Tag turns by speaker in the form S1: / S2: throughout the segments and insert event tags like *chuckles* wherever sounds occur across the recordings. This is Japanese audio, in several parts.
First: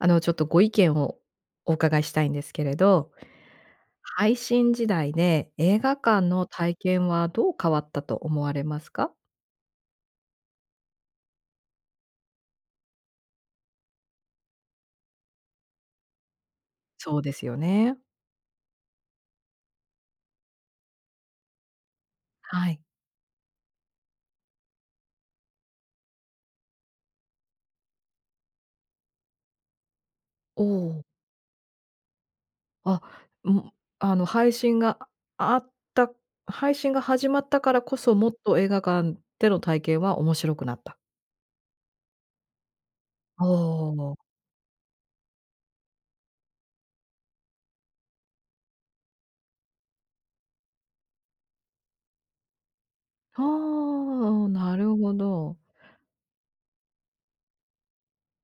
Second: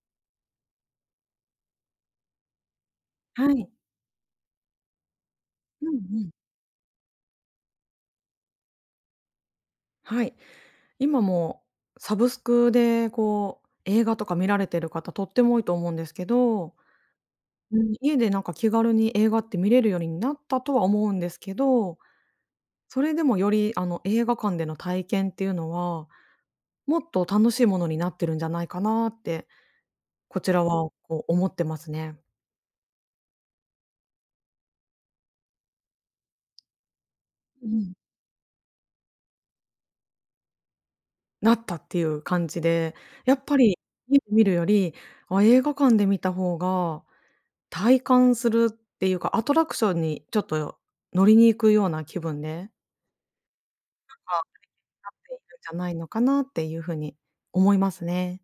S1: あの、ちょっとご意見をお伺いしたいんですけれど。
S2: はい。
S1: 配信時代で、映
S2: う
S1: 画
S2: んう
S1: 館
S2: ん。
S1: の体験はどう変わったと思われますか？
S2: はい。今もう、サブスクでこう、映画とか見られてる方とっても多いと思うんですけど
S1: そうですよ
S2: うん。
S1: ね。
S2: 家で、なんか、気軽に映画って見れるようになったとは思うんですけど、
S1: はい。
S2: それでもよりあの映画館での体験っていうのは、もっと楽しいものになってるんじゃないかな？って、こち
S1: お
S2: らは
S1: お。
S2: こう思ってますね。
S1: あ、うん、あの配信が、ああった、配信が始まった
S2: う
S1: から
S2: ん。
S1: こそ、もっと映画館での体験は面白くなった？
S2: なったっていう感じで、やっ
S1: お
S2: ぱり、
S1: お。
S2: い見るより、あ、映画館で見た方が体感するっていうか、アトラクションにちょっとよ乗りに行くような気分で
S1: はあ、あ、
S2: なんか、
S1: お、なる
S2: なっ
S1: ほ
S2: てい
S1: ど。
S2: るんじゃないのかなっていうふうに思いますね。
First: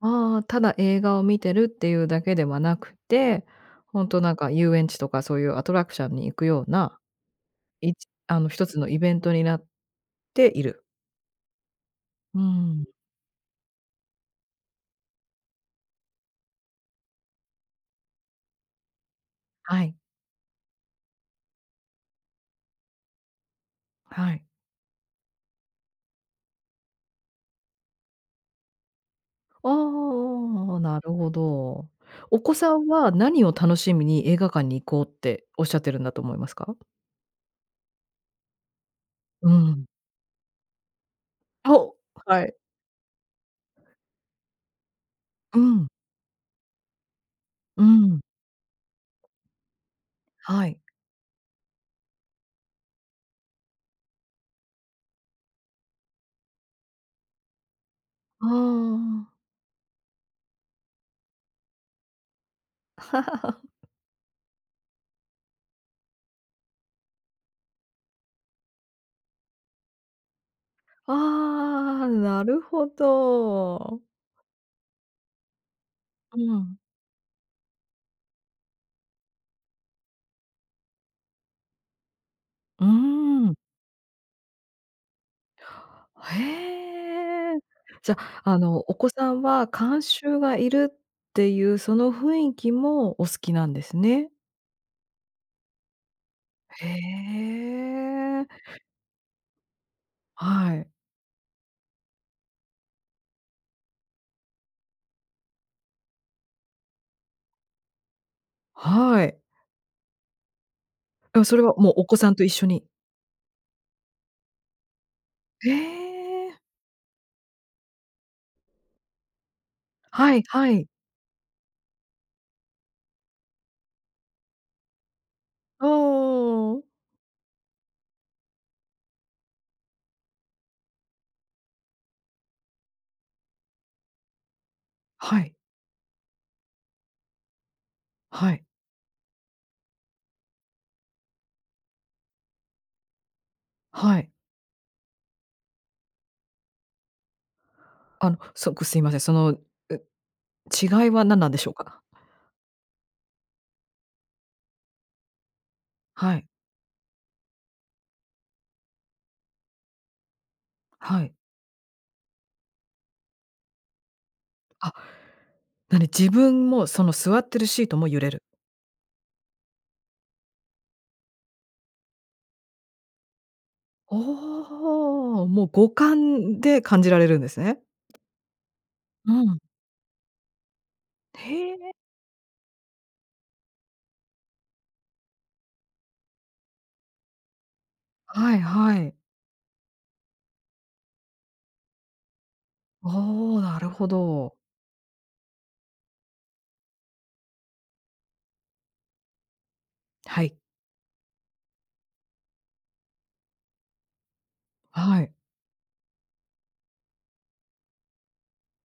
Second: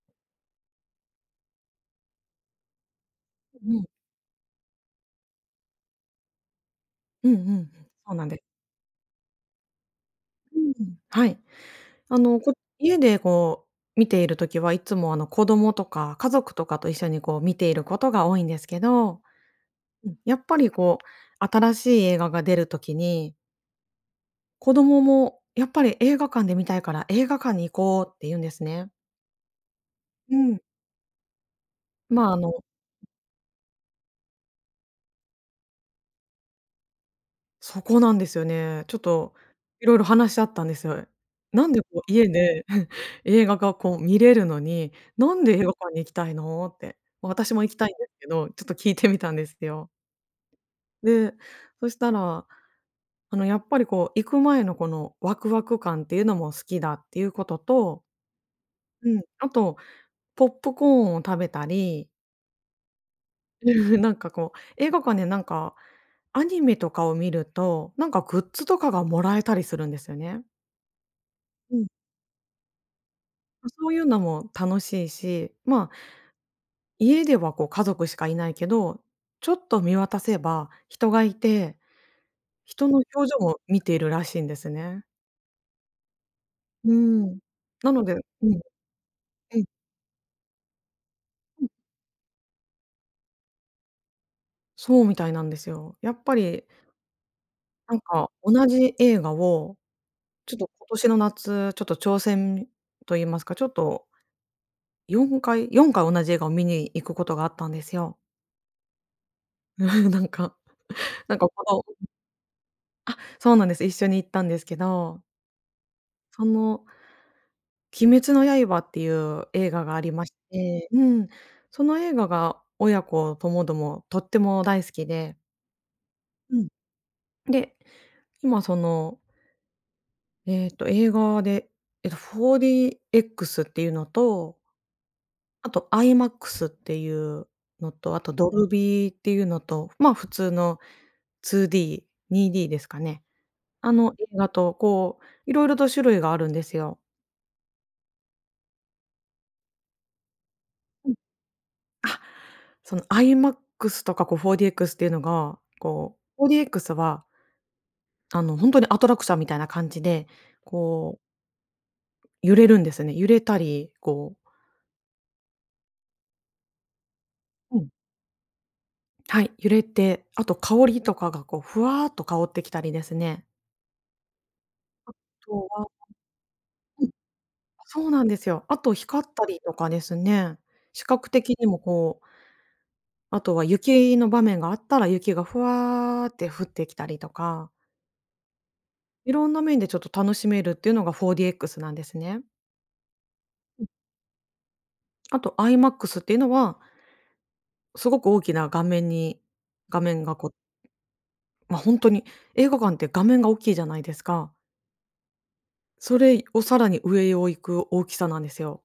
S1: ああ、ただ映画を見てるっていうだけではなくって、
S2: うん。
S1: ほんとなんか、遊園地とかそういうアトラクシャンに行くような、
S2: うんうんうん。
S1: いち
S2: そうなんで
S1: あの、一つのイベントになって
S2: う
S1: いる。
S2: ーん、はい。あ
S1: う
S2: の、
S1: ー
S2: こう、
S1: ん。
S2: 家でこう、見ている時はいつも、あの、子供とか家族とかと一緒にこう、見ていることが多いんですけど
S1: はい。
S2: うん、やっぱりこう、新しい映画が出る時に
S1: はい。
S2: 子供も、やっぱり「映画館で観たいから、映画館に行こう」って言うんですね。
S1: あ
S2: うん。
S1: あ、なるほど。
S2: まあ、あ
S1: お子
S2: の
S1: さんは何を楽しみに、「映画館に行こう」って仰ってるんだと思いますか？
S2: そこなんですよね。ちょっと、
S1: うん。
S2: 色々話し合ったんです。「な
S1: あ、
S2: んでこ
S1: お、
S2: う、家
S1: はい。
S2: で、*chuckles* 映画が、こう、観れるのに、なんで
S1: う
S2: 映画
S1: ん。
S2: 館に行きたいの？」って。私も行き
S1: う
S2: たいんです
S1: ん。
S2: けど、ちょっと聞いてみたんですよ。
S1: はい。
S2: で、そしたら、あの、やっぱり、こう、行く前の、この、ワクワク感っていうのも好きだっていうことと
S1: あ
S2: うん、
S1: あ。
S2: あと、ポップコーンを食べたり
S1: *laughs*
S2: *laughs* なんか、こう、映画館でなんか、アニメとかを観ると、なんかグッズとかがもらえたりするんですよね。うん。
S1: ああ、なるほ
S2: ま、そうい
S1: ど。
S2: うのも楽しいし、ま、
S1: うん。
S2: 家では、こう、家族しかいないけど、ちょっと見渡せば人が居て、
S1: うー
S2: 人の表情
S1: ん。
S2: を見ているらしいんですね。うーん、
S1: へえ。
S2: なの
S1: じ
S2: で
S1: ゃ、
S2: う
S1: あ
S2: ん。
S1: の、お子さん
S2: うん。
S1: は観衆がいるってい
S2: うん。
S1: う、その雰囲気もお好きなんですね？
S2: そうみたいなんですよ。やっぱり
S1: へ
S2: なんか
S1: え。
S2: 同じ映画を、ちょっと
S1: はい。
S2: 今年の夏、ちょっと挑戦と言いますか、ちょっと4回、4回同じ映画を見に行くことがあったんですよ。
S1: はい。
S2: *chuckles* なんかなん
S1: うん、
S2: か
S1: それ
S2: こ
S1: はもうお子さんと一緒に
S2: のあ、そうなんです。一緒に行ったんですけど
S1: へ
S2: そ
S1: え。
S2: の、鬼滅の刃っていう映画がありまし
S1: はいはい。
S2: て、うん、その映画が親子共々とっても大好きで
S1: あ、
S2: うん。
S1: おーん。
S2: で、今そのえっと、映画で、えっと、4DXっていうのと
S1: はい。
S2: あと IMAX っていうのと、あと
S1: は
S2: ド
S1: い。
S2: ルビーっていうのと、まあ普通の2D、2Dですかね。あの、
S1: は
S2: 映
S1: い。
S2: 画とこう、色々と種類があるんですよ。
S1: あの、そっく、すいません。その、ん、違い
S2: うん。あ、
S1: は何なんでしょうか？
S2: その、IMAX とか、こう、4DX っていうのが、こ
S1: はい。
S2: う、4DX はあの、ほんとにアトラクションみたいな感じで、こう
S1: はい。
S2: 揺れるんですよね。揺れたり、こう
S1: あ、何、自分もその座ってる
S2: う
S1: シー
S2: ん。
S1: トも揺れる。
S2: はい、揺れて、あと香りとかが、こう、ふわっと香ってきたりですね。あ
S1: おお、も
S2: と
S1: う
S2: は
S1: 五感で
S2: *unintelligible*
S1: 感
S2: うん。
S1: じられるんですね。
S2: あ、そうなんですよ。あと光っ
S1: う
S2: た
S1: ん。
S2: りとかですね、視覚的に
S1: へ
S2: も、
S1: え。
S2: こうあとは雪の場面があったら、雪がふわって降ってきたりとか
S1: はいはい。
S2: 色んな面でちょっと楽しめるっていうのが 4DX なんですね。
S1: おお、な
S2: うん。
S1: るほど。
S2: あと、IMAX っていうのは、すごく大きな画面に画面が
S1: は
S2: こ
S1: い。
S2: ま、ほんとに映画館って画面が大きいじゃないですか。
S1: はい。
S2: それをさらに上を行く大きさなんですよ。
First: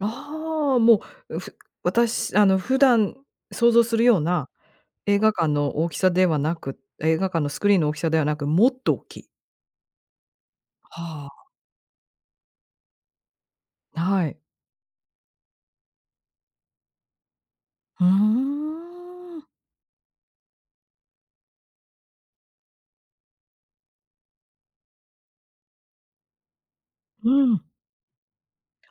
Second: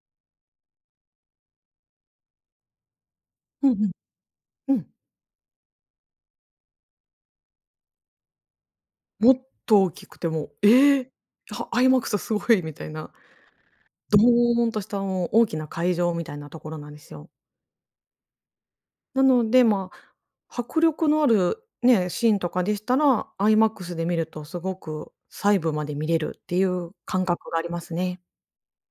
S1: ああ、もうふ私、あの、普段
S2: う
S1: 想
S2: ん
S1: 像
S2: うん。
S1: するような
S2: うん。
S1: 映画館の大きさではなく、映画館のスクリーンの大きさではなく、もっと大きい？
S2: もっと大きくて、もう、え！
S1: はあ。
S2: あは IMAX すごいみたいな。
S1: な
S2: ド
S1: はい。
S2: ーンとした、あの、大きな会場みたいなところなんですよ。
S1: ふー
S2: な
S1: ん。
S2: ので、ま、迫力のあるね、シーンとかでしたら、IMAX で見るとすごく細部まで見れるっていう感
S1: う
S2: 覚が
S1: ん。
S2: ありますね。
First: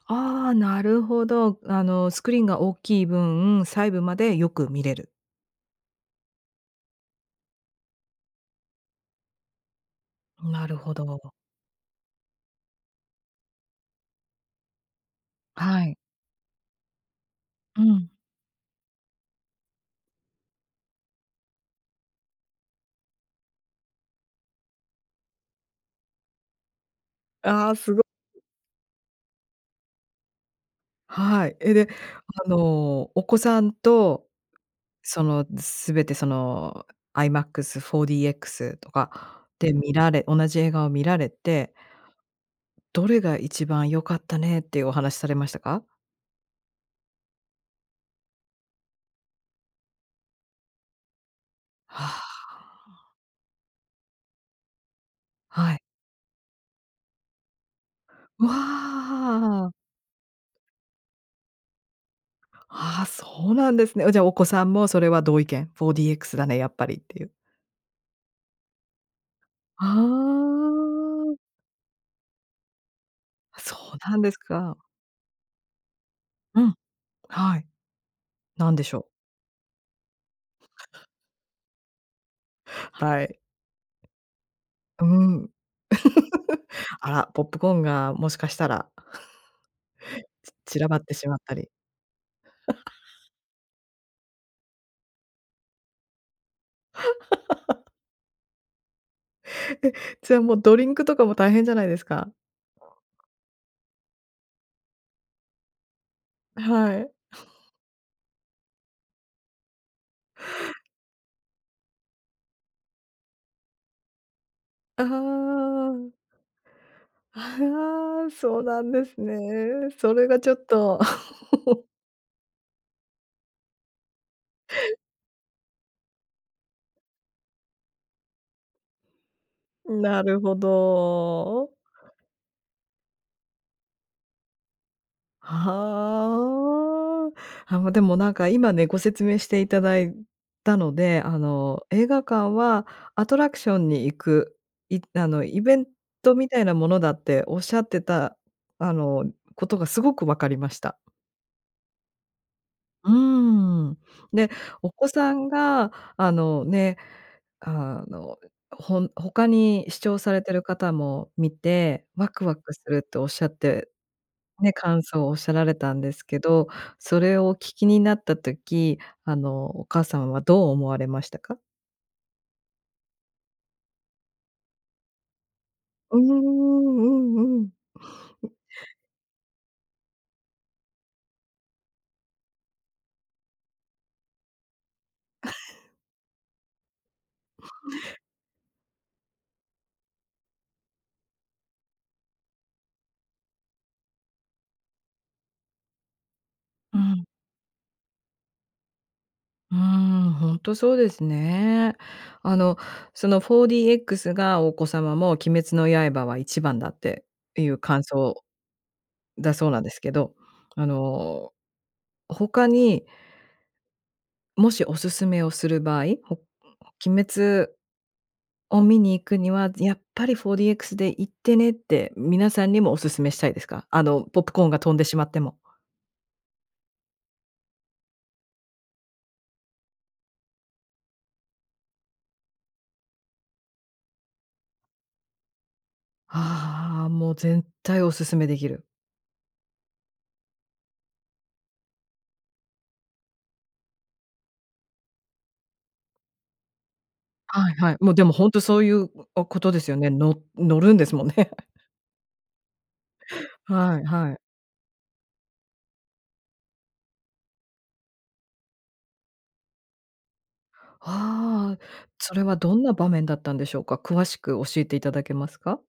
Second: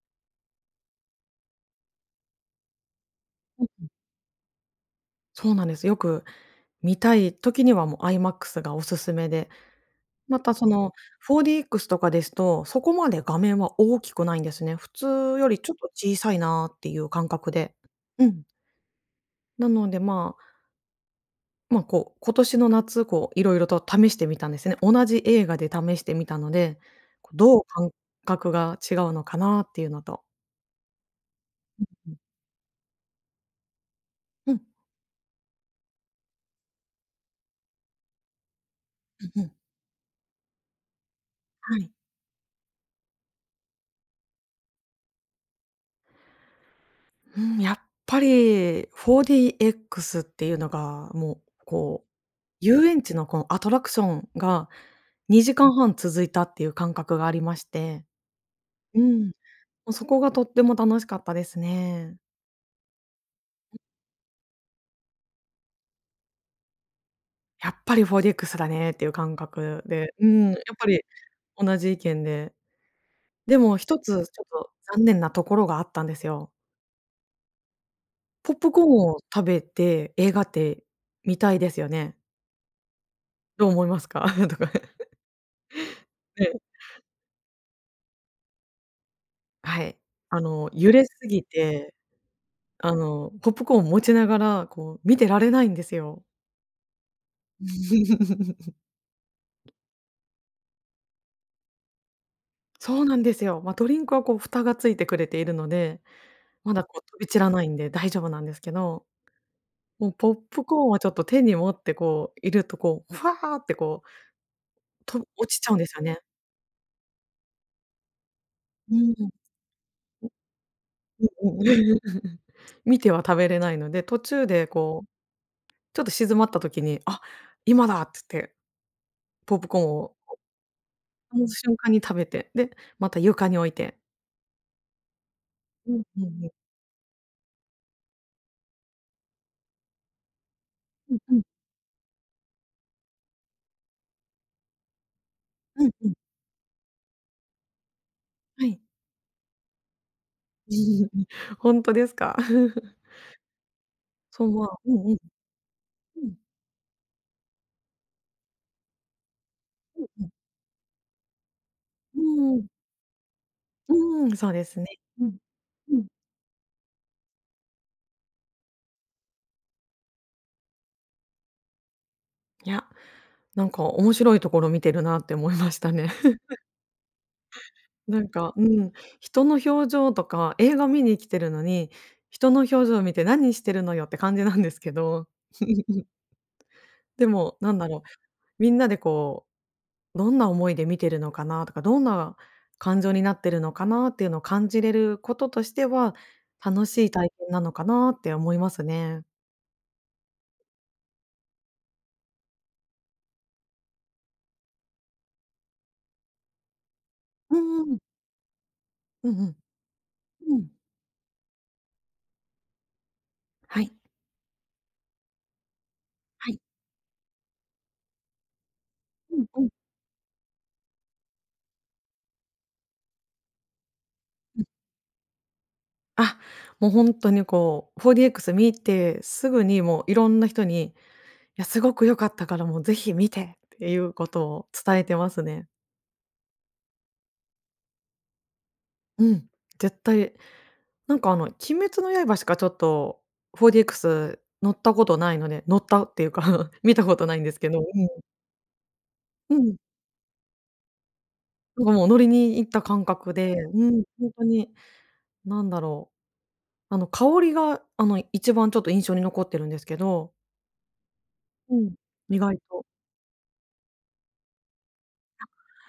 S1: ああ、なるほど。あの、スクリーンが大きい
S2: う
S1: 分、
S2: んうん。
S1: 細部までよく見れる。
S2: そうなんです。よく見たい時にはもう IMAX がおすすめで。また、そ
S1: なる
S2: の、
S1: ほど。
S2: 4DX とかですと、そこまで画面は大きくないんですね。普通よりちょっ
S1: は
S2: と
S1: い。
S2: 小さいなっていう感覚で、
S1: うん。
S2: うん。なので、まあま、こう、今年の夏、こう色々と試してみたんですね。同じ映画で試してみたので、こう、どう
S1: ああ、
S2: 感
S1: すご
S2: 覚が違うのかなっていうのと。
S1: はい、え、
S2: う
S1: で、
S2: んうん。
S1: あの、お子さんと、
S2: うん。
S1: その、全て、その、IMAX、4DX と
S2: うん
S1: か
S2: うん。
S1: で見られ同じ映画を見られて
S2: はい。
S1: どれが一番良かったねっていうお話されましたか？
S2: うーん、やっぱり 4DX っていうのが、もう、こう、
S1: あ
S2: 遊園
S1: あ。
S2: 地のこのアトラクションが、にじか
S1: は
S2: ん
S1: い。
S2: はん続いたっていう感覚がありまして
S1: わ
S2: うん。も
S1: あ。
S2: うそこがとても楽しかったですね。
S1: あ、そうなん
S2: *unintelligible*
S1: ですね。じゃ、お子さんもそれは同意見、4DX だねやっぱりっていう。
S2: やっぱり 4DX だねっていう感覚
S1: あ
S2: で、うん、やっぱり
S1: あ。
S2: 同じ意見で。で
S1: あ、そ
S2: もひ
S1: う
S2: とつ
S1: なんです
S2: ちょっと
S1: か。
S2: 残念なところがあったんですよ。
S1: うん。はい。
S2: ポップ
S1: なん
S2: コ
S1: で
S2: ー
S1: し
S2: ン
S1: ょう。
S2: を食べて、映画って見たいですよね。
S1: はい。
S2: どう思いますか？とか。
S1: う
S2: *chuckles*
S1: ん。
S2: ええ。
S1: *laughs* あら、ポップコーンがもしかしたら。
S2: はい、あ
S1: *chuckles*
S2: の、
S1: ち散ら
S2: 揺
S1: ばっ
S2: れ
S1: て
S2: す
S1: しまっ
S2: ぎ
S1: たり。
S2: て、あ
S1: *laughs*
S2: の、ポップコーンを持ちながら、こう見てられないんですよ。
S1: *laughs*
S2: *laughs*
S1: え、じゃもうドリンクとかも大変じゃないですか。
S2: そうなんですよ。ま、ドリンクはこう蓋がついてくれているので、まだ
S1: は
S2: こ
S1: い。
S2: う飛び散らないんで大丈夫なんですけど。もうポップコーンをちょっと手に持ってこういると、こう、ふわってこう
S1: あ
S2: と落ちちゃうんですよ
S1: あ。
S2: ね。
S1: ああ、そうなん
S2: う
S1: で
S2: ん、ん。
S1: す
S2: う
S1: ね。それはちょっと。
S2: んうん。
S1: *chuckles*
S2: *laughs* 見ては食べれないので、途中でこう、ちょっと静まった時に、あ、今だっつって。ポップコーン
S1: ん、
S2: を
S1: なるほ
S2: その
S1: ど。
S2: 瞬間に食べて、で、また床に置いて。うんうんうん。
S1: はあ、あ、ま、でも、なんか、今ね、ご説明していただいたの
S2: うん
S1: で、
S2: う
S1: あ
S2: ん。
S1: の、映画館はアトラクションに行く、いあの、イベ
S2: う
S1: ン
S2: んうん。
S1: トみたいなものだっておっしゃってた、
S2: はい。
S1: あの、ことがすごく分かりました。
S2: *laughs* ほんとですか？*laughs*
S1: うーん。
S2: そ
S1: で、
S2: う、ま
S1: お
S2: う
S1: 子
S2: んうん。
S1: さんが、
S2: う
S1: あ
S2: ん。
S1: の、ね、あの、ほん他に
S2: う
S1: 視
S2: ん
S1: 聴
S2: うん。
S1: されてる方も見て、
S2: う
S1: ワクワ
S2: ーん。
S1: クするっておっしゃって、
S2: うーん、そうで
S1: ね、
S2: すね。
S1: 感想
S2: う
S1: をおっ
S2: ん、
S1: しゃられた
S2: う
S1: ん
S2: ん。
S1: ですけど、それをお聞きになった時、あの、お母さんはどう思われましたか？
S2: いや、なんか、面白いところ見てるなって思いましたね。
S1: うーん、
S2: *laughs*
S1: うん
S2: なん
S1: うん。
S2: か、うん、人の表情とか、映画見に来てるのに、人の表情を見て何してるのよって感じなんですけど。
S1: *laughs*
S2: *laughs* でも、なんだろう、みんなで、こう、どんな思いで見てるのかなとか、どんな感情になってるのかなっていうのを感じれることとしては、楽し
S1: う
S2: い
S1: ん。
S2: 体験なのかなって思いますね。
S1: うーん、ほんとそうですね。あの、その 4DX がお子様も「鬼滅の刃は一番だ」って、
S2: う
S1: ていう
S2: んうん。
S1: 感想
S2: うんう
S1: だ
S2: ん。
S1: そうなんですけど、
S2: うん。
S1: あの、他に
S2: はい。
S1: もしおすすめをする場合？ほ
S2: はい。
S1: 鬼滅を観に行
S2: う
S1: く
S2: ん
S1: に
S2: うん。
S1: は、ぜやっぱり 4DX で行ってねって、皆さんにもおすすめしたいですか？あの、ポップ
S2: う
S1: コー
S2: ん。
S1: ンが飛んでしまっても。
S2: あ、も、ほんとにこう、4DX 観てすぐにもういろんな人に「いや、すごく良かったからもうぜひ観て」っていうことを伝えてますね。
S1: ああ、もう絶対おすすめできる。
S2: うん、絶対。なんかあの、鬼滅の刃しかちょっと 4DX 乗ったことないので、乗ったっていうか、*chuckles* 観たことないんです
S1: は
S2: け
S1: い
S2: ど、う
S1: はい。もう
S2: ん。
S1: でもほんとそういう、お
S2: う
S1: こと
S2: ん。
S1: ですよね。の乗るんですもんね。*chuckles*
S2: なんかもう乗りに行った感覚で、う
S1: は
S2: ん、
S1: い
S2: ほ
S1: は
S2: ん
S1: い。
S2: とになんだろう。あの、香りが、あの、一番ちょっと印象に残ってるんですけどう
S1: ああ、
S2: ん、
S1: そ
S2: 意
S1: れは
S2: 外
S1: どん
S2: と。
S1: な場面だったんでしょうか？詳しく教えていただけ
S2: あ、
S1: ますか？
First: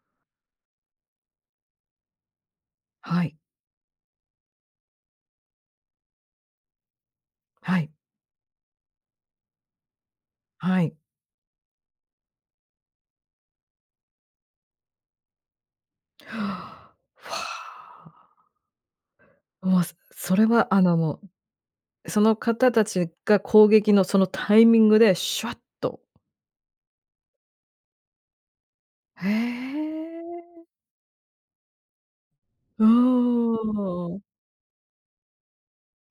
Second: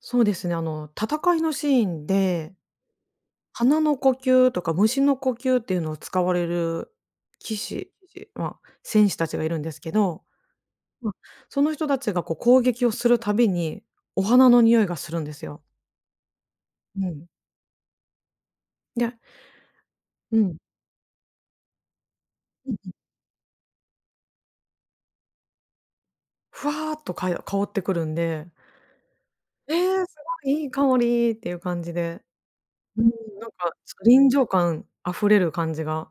S2: そうですね、あの、戦いのシーンで、
S1: はい。
S2: 花の呼吸とか蟲の呼吸っていうのを使われる騎
S1: はい。
S2: 士騎士、ま、戦士たちがいるんですけど、
S1: はい。
S2: ま、その人たちがこう攻撃をするたびに、お花の匂いがするんですよ。う
S1: *inhales*
S2: ん。
S1: ふあ。
S2: で。
S1: もう、そそ
S2: う
S1: れ
S2: ん。
S1: はあのもう、その方
S2: うん
S1: た
S2: うん。
S1: ちが攻撃のそのタイミングでシュワッと
S2: ふわっと、かよ香ってくるんで
S1: へ
S2: 「ええ！すごいい
S1: え。
S2: い香り」っていう感じで。
S1: う
S2: うーん、なんか、そ、
S1: ーん。
S2: 臨場感溢れる感じが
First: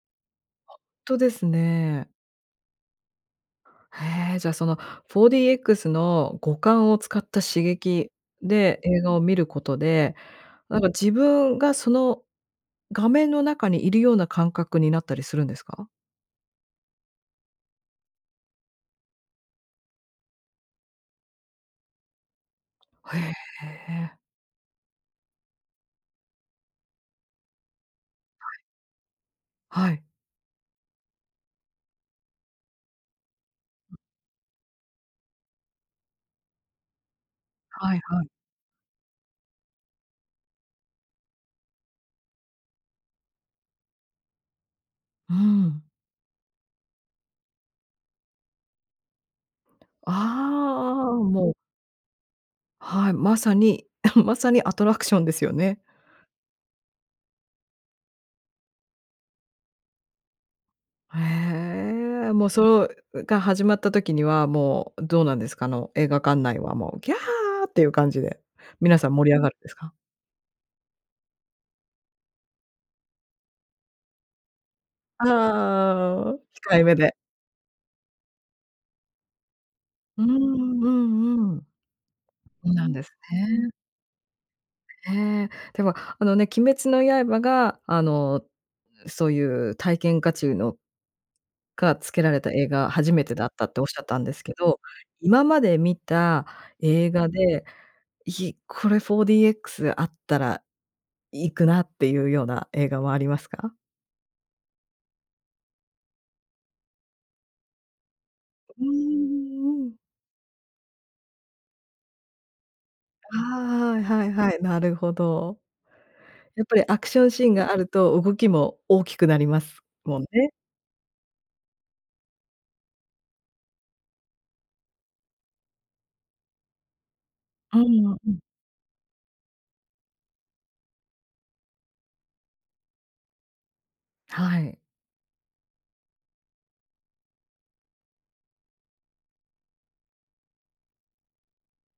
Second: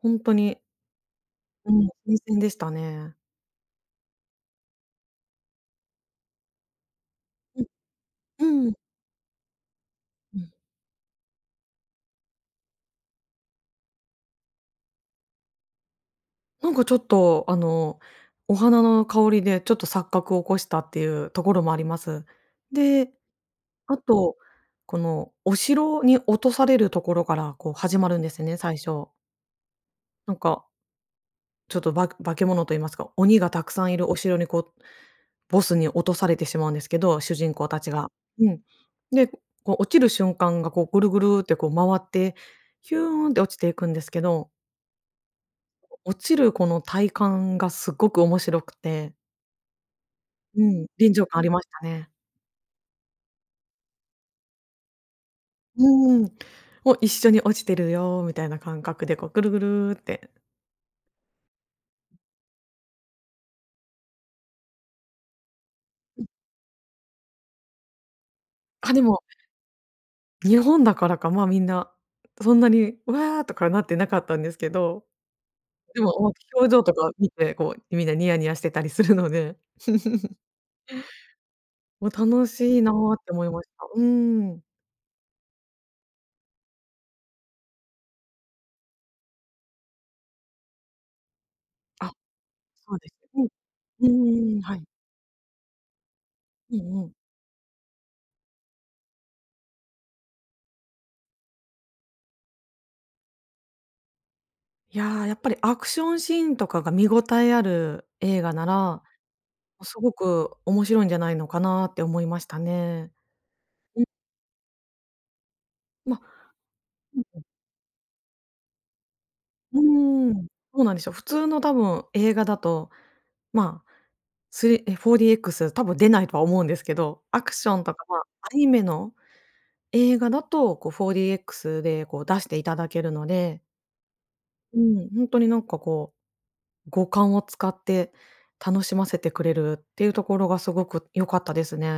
S2: ほんとに
S1: ほんとです
S2: うん、
S1: ね。
S2: 新鮮でしたね。
S1: へえ、じゃその 4DX の五感を使った刺
S2: うん。
S1: 激
S2: うん。
S1: で映画を見ることで、
S2: うん。
S1: なんか自分がその画面の中にいるような感覚になったりするんですか？
S2: なんかちょっと、あの、お花の香りでちょっと錯覚を起こしたっていうところもあります。で、
S1: ほえ
S2: あ
S1: え。
S2: と、この、お城に落とされるところからこう始まるんです
S1: は
S2: ね、
S1: い。
S2: 最初。
S1: はい。
S2: なんか、ちょっと、ばく化け物と言いますか、鬼が沢山
S1: う
S2: い
S1: ん。
S2: るお城に、こう、ボスに落とされてしまうんですけど、主人公達
S1: はい
S2: が。
S1: はい。
S2: うん。で、ふこう落ちる瞬間が、こう、グルグルって、こう、回って、ヒューンって落ちていくんですけど
S1: うーん。
S2: 落ちるこの体感が、すっごく面白くてうん、
S1: あ
S2: 臨
S1: あ、
S2: 場感あり
S1: もう
S2: ましたね。
S1: はい。まさに *clears throat* まさに、アトラクションですよね。
S2: うんうん、も、一緒に落ちてるよみたいな感覚で、こう、グルグルって。
S1: へえ、もう、そう、うが始まった時には、もう、どうなんですか？あの映画
S2: うん。
S1: 館内は、もう「ギャー」っていう感じで、
S2: あ、
S1: 皆
S2: で
S1: さん
S2: も
S1: 盛り上がるんですか？
S2: 日本だからか、まあ、みんなそんなに「うわあ」とかなってなかったんですけど。でも、おお、
S1: ああ、
S2: 表
S1: 控
S2: 情
S1: え
S2: と
S1: 目
S2: か
S1: で。
S2: 見て、こうみんなニヤニヤしてたりするので
S1: うーん、
S2: *chuckles*
S1: うんうん。
S2: もう楽
S1: う
S2: しい
S1: な
S2: な
S1: んです
S2: って思いまし
S1: ね。
S2: た。うーん。
S1: へえ。では、あのね、鬼滅の刃が、あの、うそういうたいけんかちゅうのが、つ
S2: あ、
S1: けられた映画
S2: そうで
S1: 初
S2: す
S1: めてだ
S2: ね。
S1: ったっておっしゃっ
S2: う
S1: たん
S2: ん、う
S1: ですけ
S2: んうん。は
S1: ど、
S2: い。
S1: 今まで見た
S2: うんう
S1: 映
S2: ん。
S1: 画で、いこれ 4DX あったら行くなっていうような映画はありますか？
S2: いや、やっぱりアクションシーンとかが見ごたえある映画な
S1: うー
S2: ら、
S1: ん、うん。
S2: すごく面白いんじゃないのかなって思いましたね。
S1: ああ、
S2: ん。
S1: はいはい、なるほど。
S2: ま
S1: やっぱりアク
S2: ふ
S1: シ
S2: ん
S1: ョン
S2: ふ
S1: シ
S2: ん。
S1: ーンがあると、動きも大きくなりま
S2: う
S1: すもん
S2: ーん、
S1: ね。
S2: そうなんですよ。普通の多分映画だと、まあ、3、え、4DX 多分出ないとは思うんですけど、アクショ
S1: ああ、
S2: ン
S1: う
S2: とか、ま、ア
S1: ん。
S2: ニメの映画だと、こう 4DX でこう、出していただけるので
S1: はい。
S2: うん、ほんとになんかこう、五感を使って楽しませてくれるっていうところがすごく良かったですね。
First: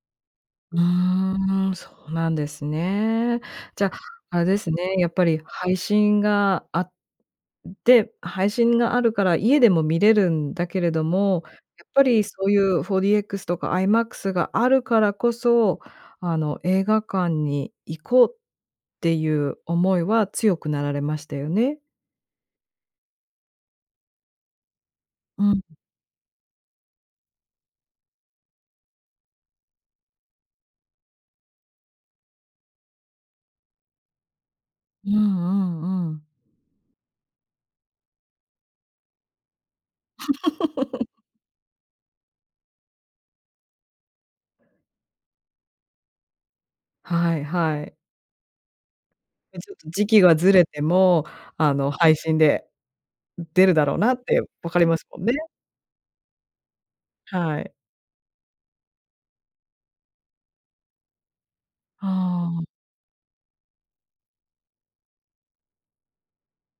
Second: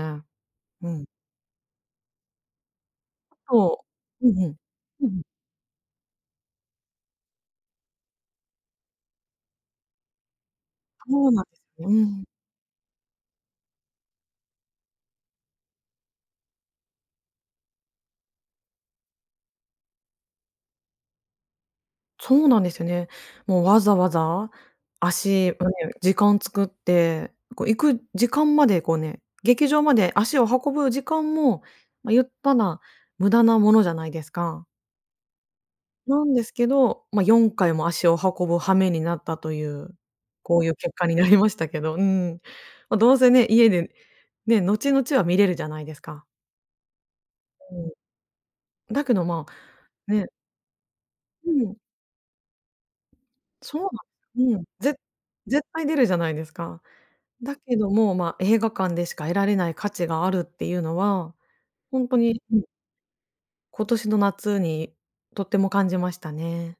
S1: う
S2: うん。
S1: ーん、そうなんですね。
S2: そ
S1: じゃ、
S2: う、うん、
S1: あれ
S2: ふん、
S1: ですね、
S2: ふ
S1: や
S2: ん
S1: っ
S2: ふん。
S1: ぱり配信があって配信があるから家でも見れるんだけれど
S2: そう
S1: も、
S2: な
S1: やっ
S2: う
S1: ぱり
S2: ん。
S1: そういう 4DX とか IMAX があるからこそ、あの、映画館に行こうっていう思いは強くなられましたよね？
S2: そうなんですね。もうわざわざ
S1: う
S2: 足
S1: ん。
S2: をね時間作って、こう行く時間までこうね、劇場まで足を運ぶ時間も、ま、ゆったら無駄なものじゃないですか。
S1: うんうんう
S2: な
S1: ん。
S2: んですけど、ま、4回も足を運ぶ羽目になったという、こういう結果になり
S1: *laughs*
S2: ましたけど、うん。ま、どうせね、家でね、後々は見れるじゃないですか。
S1: はい、
S2: う
S1: はい。
S2: ん。だけど、ま、
S1: や、ちょっと時期
S2: ね。
S1: がずれても、
S2: う
S1: あ
S2: ん。
S1: の、配信で出るだ
S2: そう
S1: ろうなって
S2: なんうん、
S1: 分かり
S2: ぜ
S1: ますもんね。
S2: 絶対出るじゃないですか。だ
S1: はい。
S2: けども、ま、映画館でしか得られない価値があるっていうのは、ほ
S1: あ
S2: んとに、うん。
S1: あ。
S2: 今年の夏にとっても感じましたね。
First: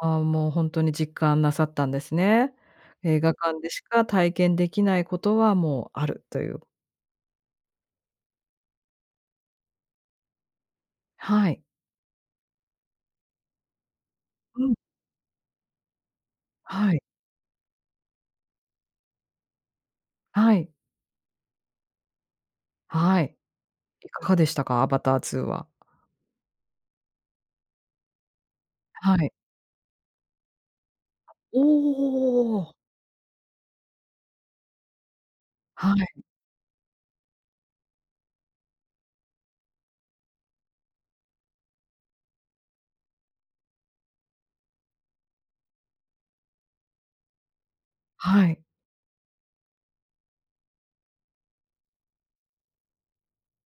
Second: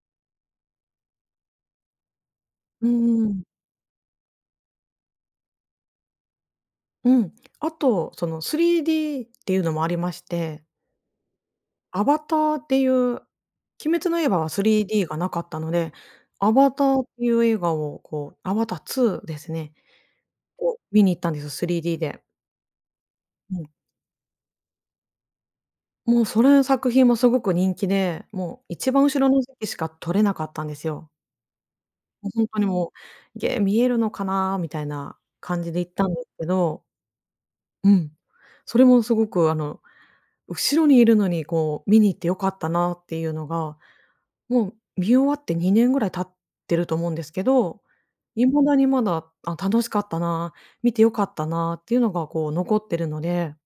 S1: ああ、もう、ほんとに実感なさったんですね。
S2: うー
S1: 映画
S2: ん。
S1: 館でしか体験できないことは、もう、あるという。
S2: うん。あと、その、3Dっていうのもありまして。
S1: はい。
S2: アバターっていう鬼滅の刃は
S1: う
S2: ス
S1: ん。
S2: リーディーがなかったので、アバタ
S1: はい。
S2: ーっていう映画を、こうアバター2ですね、
S1: はい。
S2: を見に行ったんですよ、3Dで。
S1: はい。
S2: うん。
S1: いかがでしたか？アバター2は。
S2: もう、それの作品もすごく人気で、もう、一番
S1: は
S2: 後
S1: い。
S2: ろの席しか取れなかったんですよ。
S1: お
S2: もう、ほんとに、
S1: お。
S2: もう、「げ、見えるのかな」みたいな感じで行っ
S1: は
S2: たん
S1: い。
S2: ですけど。うん。それもすごく、あの、後ろにいるのに、こう、「見に行って良かったな」ていうのが、もう、見終わって2年ぐらい経ってると思うんですけど、
S1: はい。
S2: 未だにまだ、「あ、楽しかったな、見て良かったな」ていうのが、こう、残っているので。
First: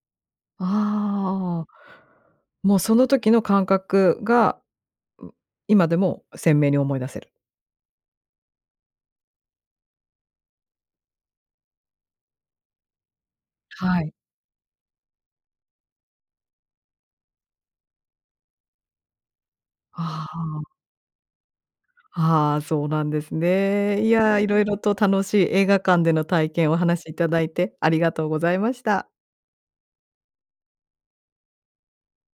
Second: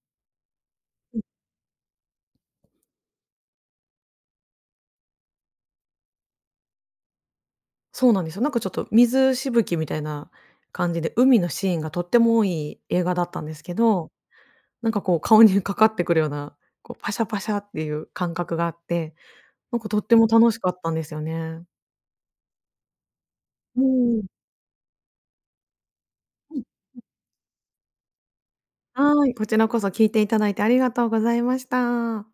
S2: うん。
S1: ああ。もう、その時の感覚が、ん、今でも鮮明に思い出せる。
S2: そうなんですよ。なんか、ちょっと、水しぶきみたいな感じで、海のシーンがとっても多い映画だったんですけ
S1: は
S2: ど、
S1: い。
S2: なんか、こう、顔にかかってくるような、こう、パシャパシャっていう感覚があって、なんか、とって
S1: あ
S2: も楽し
S1: あ。
S2: かったんですよね。
S1: ああ、そうなんです
S2: う
S1: ね。い
S2: ーん。
S1: や、色々と楽しい映画館での体
S2: うん、う
S1: 験をお
S2: ん。
S1: 話しいただいて、ありがとうございました。
S2: はい、こちらこそ聞いていただいてありがとうございました。